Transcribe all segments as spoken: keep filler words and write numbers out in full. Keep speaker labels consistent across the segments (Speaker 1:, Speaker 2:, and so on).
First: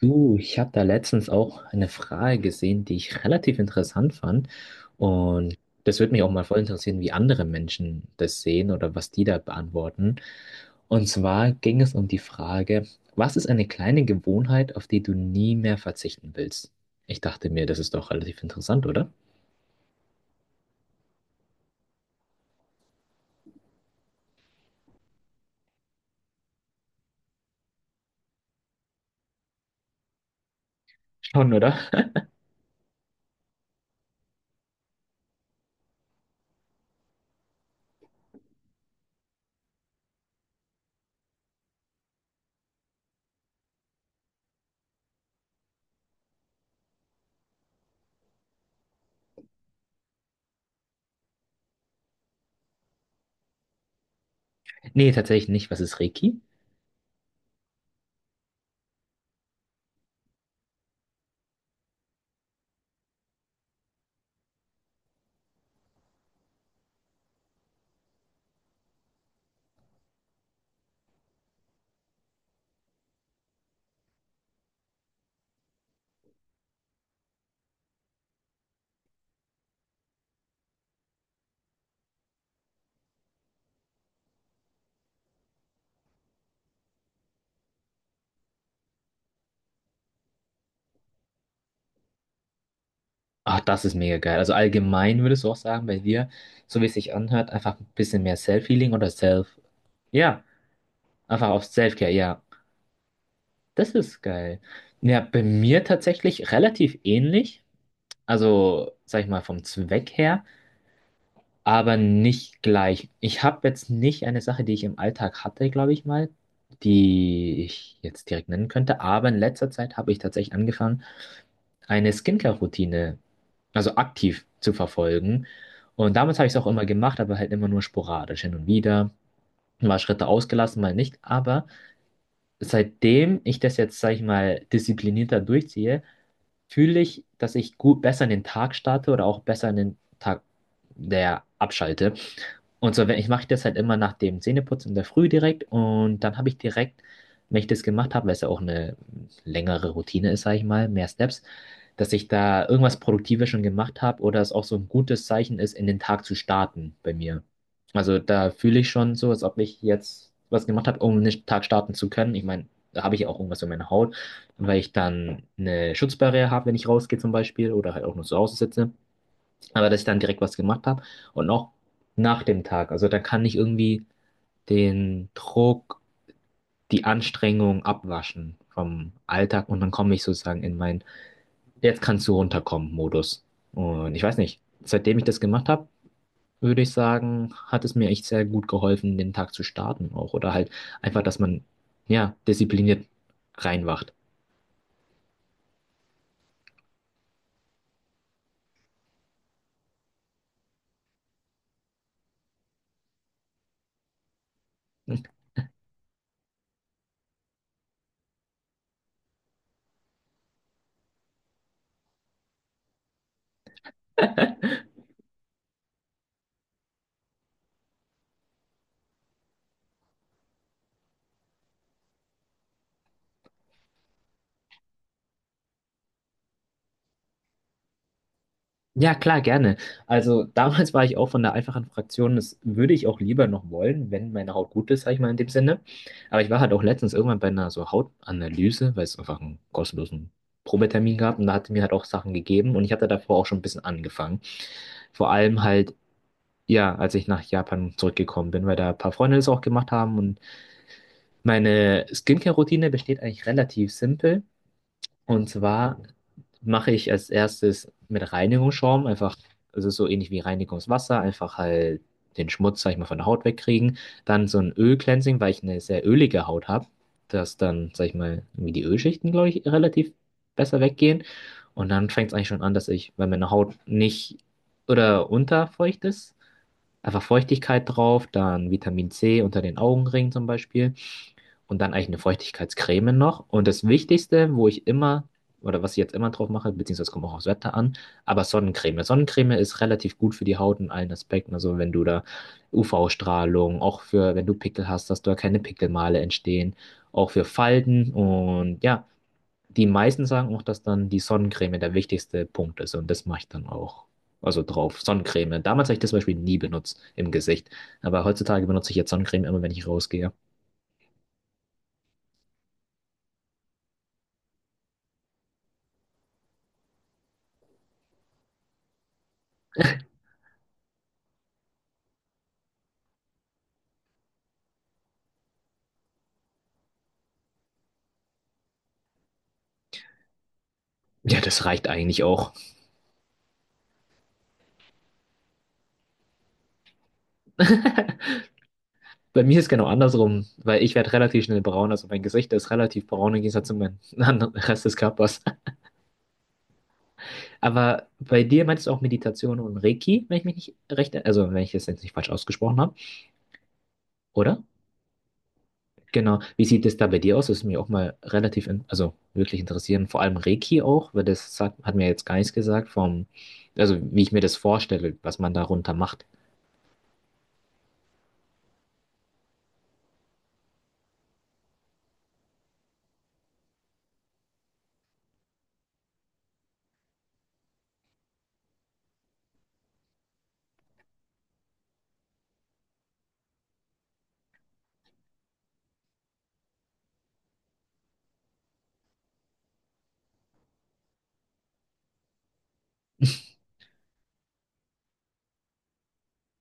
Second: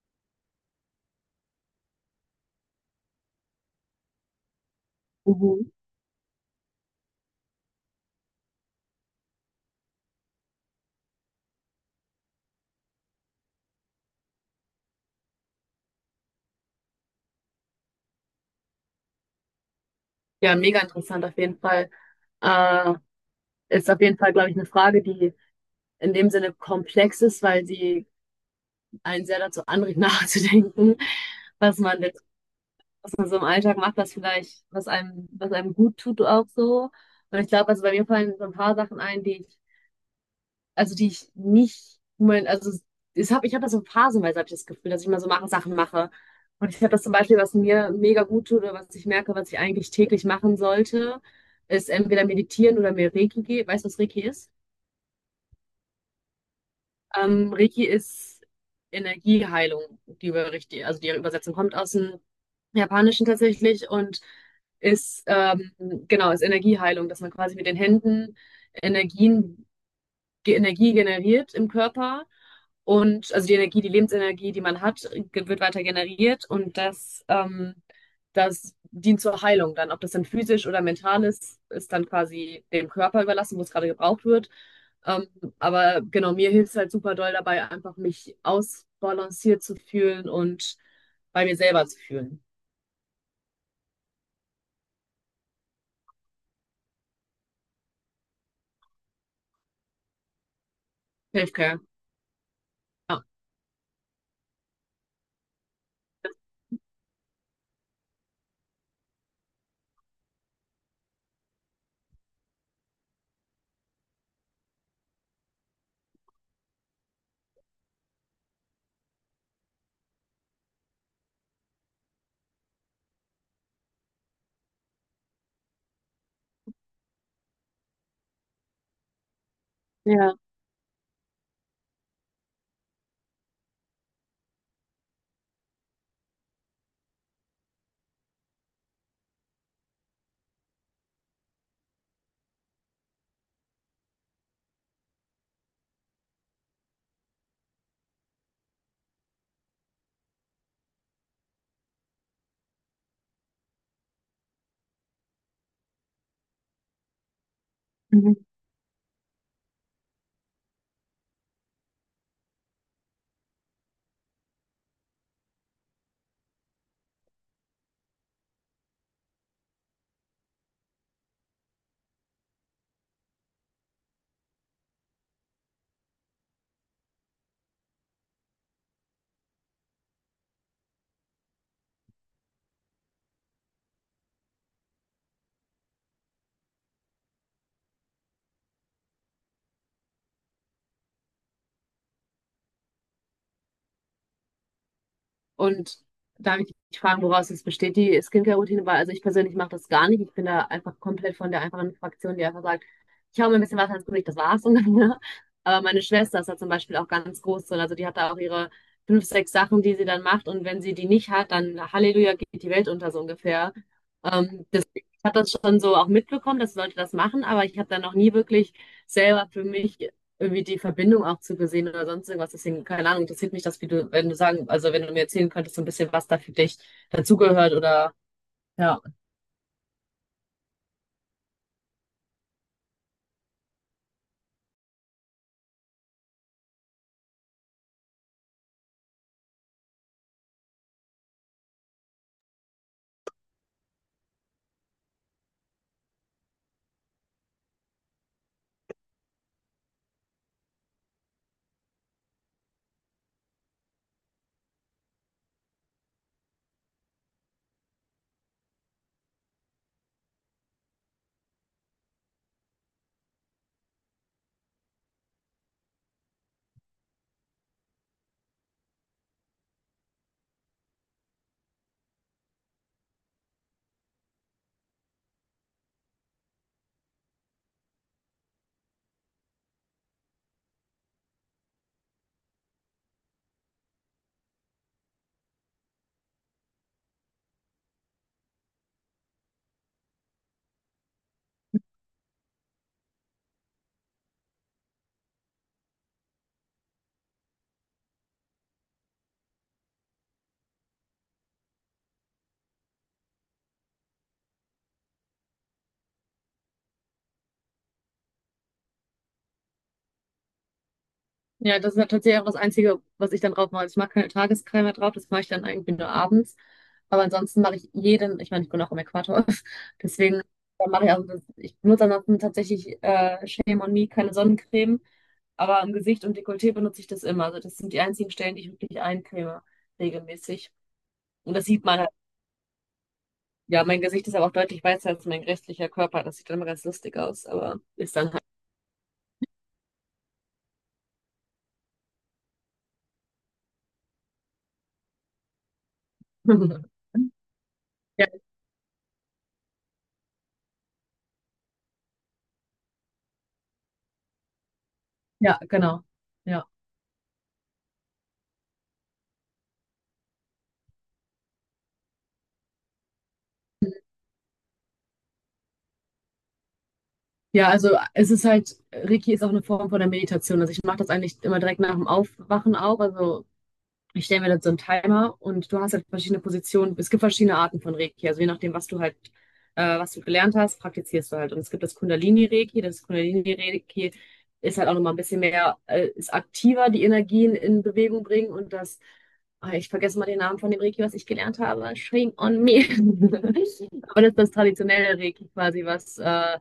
Speaker 1: Du, ich habe da letztens auch eine Frage gesehen, die ich relativ interessant fand. Und
Speaker 2: Mhm.
Speaker 1: das würde mich auch mal voll interessieren, wie andere Menschen das sehen oder was die da beantworten. Und zwar ging es um die Frage, was ist eine kleine Gewohnheit, auf die du nie mehr verzichten willst? Ich dachte mir, das ist doch relativ interessant, oder?
Speaker 2: Ja, mega interessant auf jeden Fall. Äh, ist auf jeden Fall, glaube ich, eine Frage, die in dem Sinne komplex ist, weil sie einen sehr dazu anregt, nachzudenken,
Speaker 1: Schon, oder?
Speaker 2: was man denn, was man so im Alltag macht, was vielleicht, was einem, was einem gut tut auch so. Und ich glaube, also bei mir fallen so ein paar Sachen ein, die ich also die ich nicht, mein, also ich habe ich hab das so phasenweise, habe ich das Gefühl, dass ich mal so mache, Sachen mache. Und ich habe das zum Beispiel, was mir mega gut tut oder was ich merke, was ich eigentlich täglich machen sollte, ist entweder meditieren oder mir Reiki gehen. Weißt du, was Reiki ist?
Speaker 1: Nee, tatsächlich nicht. Was ist Reiki?
Speaker 2: Ähm, Reiki ist Energieheilung, die über richtig, also die Übersetzung kommt aus dem Japanischen tatsächlich und ist ähm, genau, ist Energieheilung, dass man quasi mit den Händen Energien, die Energie generiert im Körper, und also die Energie, die Lebensenergie, die man hat, ge- wird weiter generiert, und das, ähm, das dient zur Heilung dann. Ob das dann physisch oder mental ist, ist dann quasi dem Körper überlassen, wo es gerade gebraucht wird. Ähm, aber genau, mir hilft es halt super doll dabei, einfach mich ausbalanciert zu fühlen und bei mir selber zu fühlen.
Speaker 1: Ach, das ist mega geil. Also allgemein würdest du auch sagen, bei dir, so wie es sich anhört, einfach ein bisschen mehr Self-Healing oder Self. Ja, einfach auf
Speaker 2: Selfcare.
Speaker 1: Self-Care, ja.
Speaker 2: Ja.
Speaker 1: Das ist geil. Ja, bei mir tatsächlich relativ ähnlich. Also, sag ich mal, vom Zweck her, aber nicht gleich. Ich habe jetzt nicht eine Sache, die ich im Alltag hatte, glaube ich mal, die ich jetzt direkt nennen könnte. Aber in letzter Zeit habe ich tatsächlich angefangen, eine Skincare-Routine, also aktiv zu verfolgen. Und damals habe ich es auch immer gemacht, aber halt immer nur sporadisch hin und wieder. Mal Schritte
Speaker 2: Ja.
Speaker 1: ausgelassen, mal nicht. Aber seitdem ich das jetzt, sag ich mal, disziplinierter durchziehe, fühle ich, dass ich gut besser in den Tag starte oder auch besser in den Tag, der abschalte. Und so, wenn ich mache das halt immer nach dem Zähneputzen in der Früh direkt und dann habe ich direkt, wenn ich das gemacht habe, weil es ja auch eine längere Routine ist, sage ich mal, mehr Steps, dass ich da irgendwas Produktives schon gemacht habe oder es auch so ein gutes Zeichen ist, in den Tag zu starten bei mir. Also
Speaker 2: Mhm.
Speaker 1: da fühle ich schon so, als ob ich jetzt was gemacht habe, um den Tag starten zu können. Ich meine, da habe ich ja auch irgendwas in meiner Haut, weil ich dann eine Schutzbarriere habe, wenn ich rausgehe zum Beispiel oder halt auch nur zu Hause sitze. Aber dass ich dann direkt was gemacht habe und auch nach dem Tag. Also dann kann ich irgendwie den Druck, die Anstrengung abwaschen vom Alltag und dann komme ich sozusagen in meinen Jetzt kannst du runterkommen Modus. Und ich weiß nicht, seitdem ich das gemacht habe, würde ich sagen, hat es mir echt sehr gut geholfen, den Tag zu starten auch. Oder halt einfach, dass man ja diszipliniert reinwacht.
Speaker 2: Und darf ich dich fragen, woraus es besteht, die Skincare-Routine? Weil, also ich persönlich mache das gar nicht. Ich bin da einfach komplett von der einfachen Fraktion, die einfach sagt, ich hau mir ein bisschen Wasser ins Gesicht, das war's. Und dann, ne? Aber meine Schwester ist da zum Beispiel auch ganz groß drin. Also die hat da auch ihre fünf, sechs Sachen, die sie dann macht. Und wenn sie die nicht hat, dann Halleluja, geht die Welt unter so ungefähr. Ähm, das, ich habe das schon so auch mitbekommen, dass Leute das machen, aber ich habe da noch nie wirklich selber für mich irgendwie die Verbindung auch zu gesehen oder sonst irgendwas. Deswegen, keine Ahnung, interessiert mich das, wie du, wenn du sagen, also wenn du mir erzählen könntest, so ein bisschen, was da für dich dazugehört oder ja.
Speaker 1: Ja, klar, gerne. Also damals war ich auch von der einfachen Fraktion, das würde ich auch lieber noch wollen, wenn meine Haut gut ist, sag ich mal in dem Sinne. Aber ich war halt auch letztens irgendwann bei einer so Hautanalyse, weil es einfach einen kostenlosen Probetermin gab und da hatte mir halt auch Sachen gegeben und ich hatte davor auch schon ein bisschen angefangen. Vor allem halt, ja, als ich nach Japan zurückgekommen bin, weil da ein paar Freunde das auch gemacht haben und meine Skincare-Routine besteht eigentlich relativ simpel. Und zwar mache ich als erstes mit Reinigungsschaum einfach, also so ähnlich wie Reinigungswasser, einfach halt den Schmutz, sag ich mal, von der Haut wegkriegen. Dann so ein Ölcleansing, weil ich eine sehr ölige Haut habe, dass dann, sag ich mal, irgendwie die Ölschichten, glaube ich, relativ besser weggehen. Und dann fängt es eigentlich schon an, dass ich, wenn meine Haut nicht oder unterfeucht ist, einfach Feuchtigkeit drauf, dann Vitamin C unter den Augenringen zum Beispiel und dann eigentlich eine Feuchtigkeitscreme noch. Und das Wichtigste, wo ich immer, oder was ich jetzt immer drauf mache, beziehungsweise kommt auch aufs Wetter an, aber Sonnencreme. Sonnencreme ist relativ gut für die Haut in allen Aspekten. Also wenn du da U V-Strahlung, auch für, wenn du Pickel hast, dass da keine Pickelmale entstehen, auch für Falten. Und ja, die meisten sagen auch, dass dann die Sonnencreme der wichtigste Punkt ist. Und das mache ich dann auch. Also drauf, Sonnencreme. Damals habe ich das zum Beispiel nie benutzt im Gesicht. Aber heutzutage benutze ich jetzt Sonnencreme immer, wenn ich rausgehe.
Speaker 2: Ja, das ist ja tatsächlich auch das Einzige, was ich dann drauf mache. Also Ich mache keine Tagescreme mehr drauf, das mache ich dann irgendwie nur abends. Aber ansonsten mache ich jeden, ich meine, ich bin auch im Äquator, deswegen dann mache ich also das, ich benutze ansonsten tatsächlich äh, Shame on Me, keine Sonnencreme. Aber im Gesicht und Dekolleté benutze ich das immer. Also das sind die einzigen Stellen, die ich wirklich eincreme, regelmäßig.
Speaker 1: Ja,
Speaker 2: Und das
Speaker 1: das
Speaker 2: sieht
Speaker 1: reicht
Speaker 2: man.
Speaker 1: eigentlich auch.
Speaker 2: Ja, mein Gesicht ist aber auch deutlich weißer als mein restlicher Körper. Das sieht dann immer ganz lustig aus, aber ist dann halt.
Speaker 1: Bei mir ist genau andersrum, weil ich werde relativ schnell braun, also mein Gesicht ist relativ braun im Gegensatz zu meinem anderen Rest des Körpers. Aber
Speaker 2: Ja,
Speaker 1: bei dir meinst du auch Meditation und Reiki, wenn ich mich nicht recht, also wenn ich das jetzt nicht falsch ausgesprochen habe, oder?
Speaker 2: ja, genau.
Speaker 1: Genau. Wie
Speaker 2: Ja.
Speaker 1: sieht es da bei dir aus? Das ist mir auch mal relativ, in, also wirklich interessieren, vor allem Reiki auch, weil das sagt, hat mir jetzt gar nichts gesagt vom, also wie ich mir das vorstelle, was man darunter macht.
Speaker 2: Ja, also es ist halt, Reiki ist auch eine Form von der Meditation. Also ich mache das eigentlich immer direkt nach dem Aufwachen auch. Also Ich stelle mir dann so einen Timer, und du hast halt verschiedene Positionen. Es gibt verschiedene Arten von Reiki. Also je nachdem, was du halt, äh, was du gelernt hast, praktizierst du halt. Und es gibt das Kundalini-Reiki. Das Kundalini-Reiki ist halt auch nochmal ein bisschen mehr, äh, ist aktiver, die Energien in Bewegung bringen. Und das, ah, ich vergesse mal den Namen von dem Reiki, was ich gelernt habe. Shame on me. Aber das ist das traditionelle Reiki quasi, was äh,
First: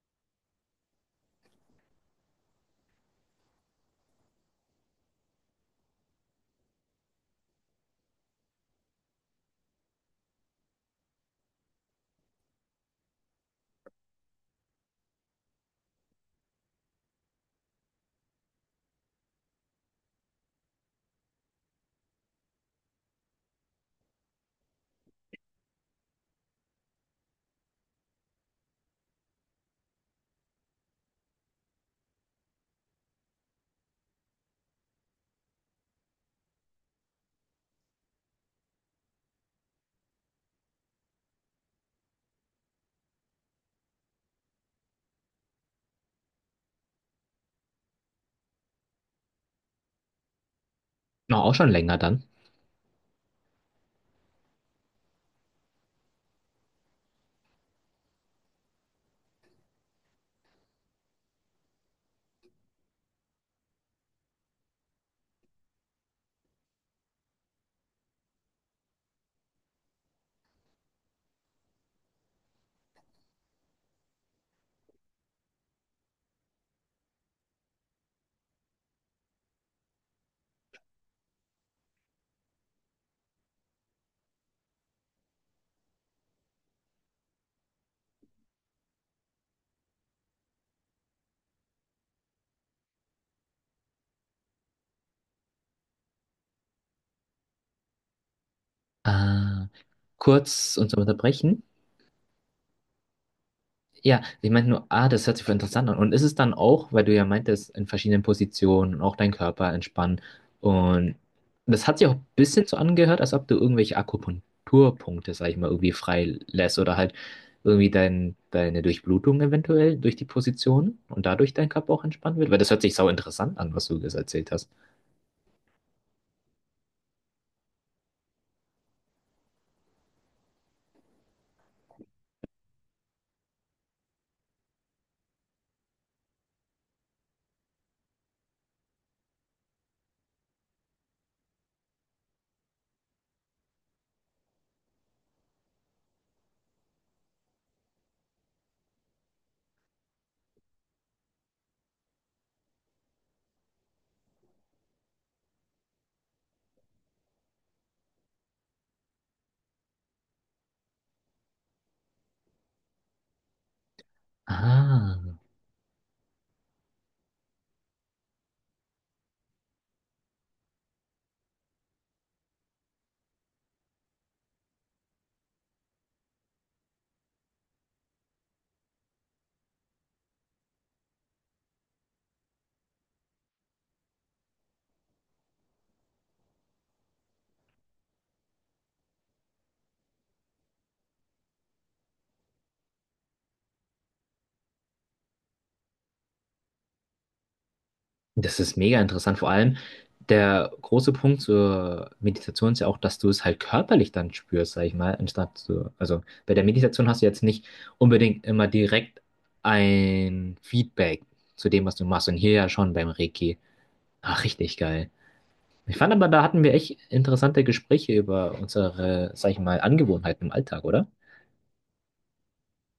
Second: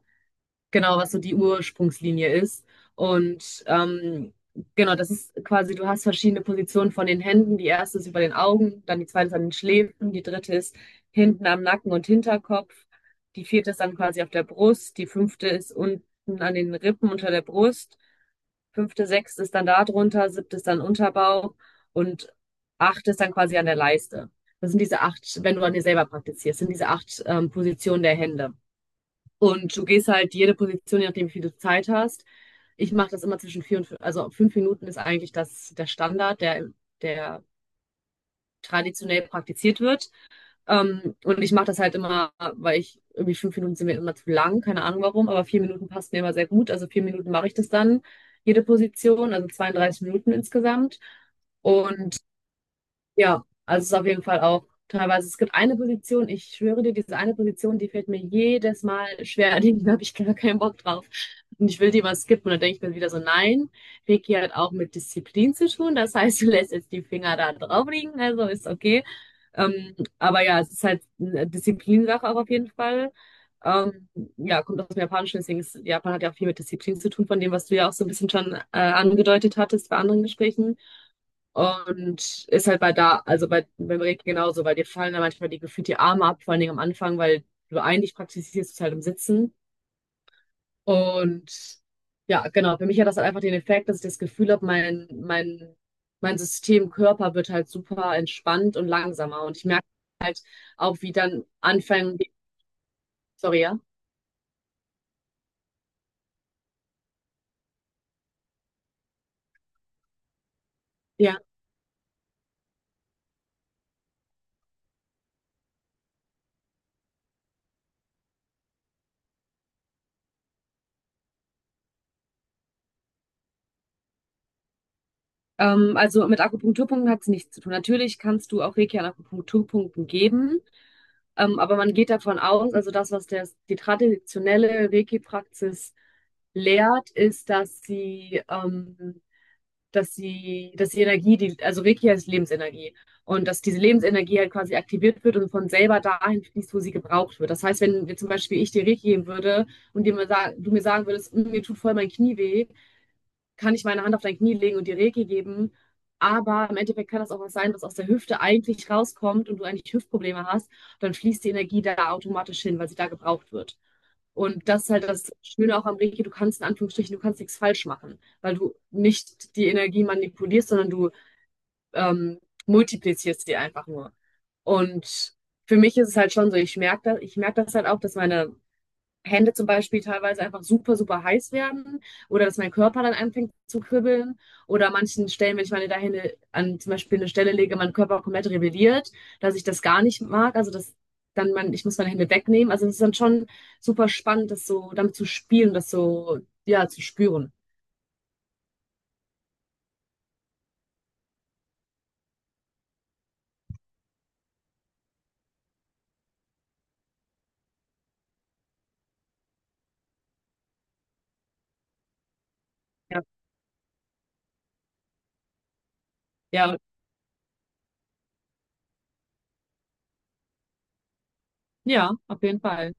Speaker 2: genau, was so die Ursprungslinie ist. Und ähm, genau, das ist quasi, du hast verschiedene Positionen von den Händen. Die erste ist über den Augen, dann die zweite ist an den Schläfen, die dritte ist hinten am Nacken und Hinterkopf, die vierte ist dann quasi auf der Brust, die fünfte ist unten an den Rippen unter der Brust, fünfte, sechste ist dann da drunter, siebte ist dann Unterbauch und achte ist dann quasi an der Leiste. Das sind diese acht, wenn du an dir selber praktizierst, sind diese acht ähm, Positionen der Hände. Und du gehst halt jede Position, je nachdem, wie viel du Zeit hast. Ich mache das immer zwischen vier und fünf, also fünf Minuten ist eigentlich das, der Standard, der, der traditionell praktiziert wird. Ähm, und ich mache das halt immer, weil ich irgendwie fünf Minuten sind mir immer zu lang, keine Ahnung warum, aber vier Minuten passt mir immer sehr gut. Also vier Minuten mache ich das dann, jede Position, also zweiunddreißig Minuten insgesamt.
Speaker 1: Noch auch schon länger
Speaker 2: Und
Speaker 1: dann.
Speaker 2: ja, also es ist auf jeden Fall auch teilweise. Es gibt eine Position, ich schwöre dir, diese eine Position, die fällt mir jedes Mal schwer. Da habe ich gar keinen Bock drauf. Und ich will die mal skippen. Und dann denke ich mir wieder so, nein, Reiki hat auch mit Disziplin zu tun. Das heißt, du lässt jetzt die Finger da drauf liegen, also ist okay. Ähm, aber ja, es ist halt eine Disziplinsache auch auf jeden Fall. Ähm, ja, kommt aus dem Japanischen, deswegen ist, Japan hat ja auch viel mit Disziplin zu tun, von dem, was du ja auch so ein bisschen schon äh, angedeutet hattest bei anderen Gesprächen. Und ist halt bei da, also bei, beim Reiki genauso, weil dir fallen da manchmal die gefühlt die Arme ab, vor allen Dingen am Anfang, weil du eigentlich praktizierst es halt im Sitzen. Und ja, genau, für mich hat das halt einfach den Effekt, dass ich das Gefühl habe, mein, mein, mein System, Körper wird halt super entspannt und langsamer. Und
Speaker 1: Äh,
Speaker 2: ich merke halt
Speaker 1: kurz uns
Speaker 2: auch, wie dann
Speaker 1: unterbrechen.
Speaker 2: anfangen, die- sorry,
Speaker 1: Ja, ich meinte nur, ah, das hört sich voll interessant an. Und ist es dann auch, weil du ja meintest, in verschiedenen Positionen und auch deinen Körper entspannen. Und
Speaker 2: ja?
Speaker 1: das hat sich auch ein bisschen so angehört, als ob du irgendwelche Akupunkturpunkte, sag ich mal, irgendwie freilässt oder halt irgendwie dein, deine Durchblutung eventuell durch die Position und dadurch dein Körper auch entspannt wird. Weil das hört sich sau interessant an, was du jetzt erzählt hast.
Speaker 2: Ähm, also mit Akupunkturpunkten hat es nichts zu tun. Natürlich kannst du auch Reiki an Akupunkturpunkten geben, ähm, aber man geht davon aus, also das, was der, die traditionelle Reiki-Praxis lehrt, ist, dass sie, ähm, dass sie, dass die Energie, die, also Reiki heißt Lebensenergie, und dass diese Lebensenergie halt quasi aktiviert wird und von selber dahin fließt, wo sie gebraucht wird. Das heißt, wenn wir zum Beispiel, ich dir Reiki geben würde und dir mal sag, du mir sagen würdest, "Mm, mir tut voll mein Knie weh," kann ich meine Hand auf dein Knie legen und dir Reiki geben. Aber im Endeffekt kann das auch was sein, was aus der Hüfte eigentlich rauskommt und du eigentlich Hüftprobleme hast. Dann fließt die Energie da automatisch hin, weil sie da gebraucht wird. Und das ist halt
Speaker 1: Ah.
Speaker 2: das Schöne auch am Reiki, du kannst in Anführungsstrichen, du kannst nichts falsch machen, weil du nicht die Energie manipulierst, sondern du ähm, multiplizierst die einfach nur. Und für mich ist es halt schon so, ich merke das, ich merke das halt auch, dass meine Hände zum Beispiel teilweise einfach super, super heiß werden oder dass mein Körper dann anfängt zu kribbeln oder an manchen Stellen, wenn ich meine Hände an zum Beispiel eine Stelle lege, mein Körper komplett rebelliert, dass ich das gar nicht mag, also dass dann man, ich muss meine Hände wegnehmen. Also es ist dann schon super spannend, das so damit zu spielen, das so, ja, zu spüren.
Speaker 1: Das ist mega interessant. Vor allem der große Punkt zur Meditation ist ja auch, dass du es halt körperlich dann spürst, sag ich mal, anstatt so, also bei der Meditation hast du jetzt nicht unbedingt immer direkt ein Feedback zu dem, was du machst. Und hier ja schon beim
Speaker 2: Ja,
Speaker 1: Reiki. Ach, richtig geil. Ich fand aber, da hatten wir
Speaker 2: ja,
Speaker 1: echt interessante Gespräche über unsere, sag ich mal, Angewohnheiten im Alltag, oder?
Speaker 2: ja, auf jeden Fall.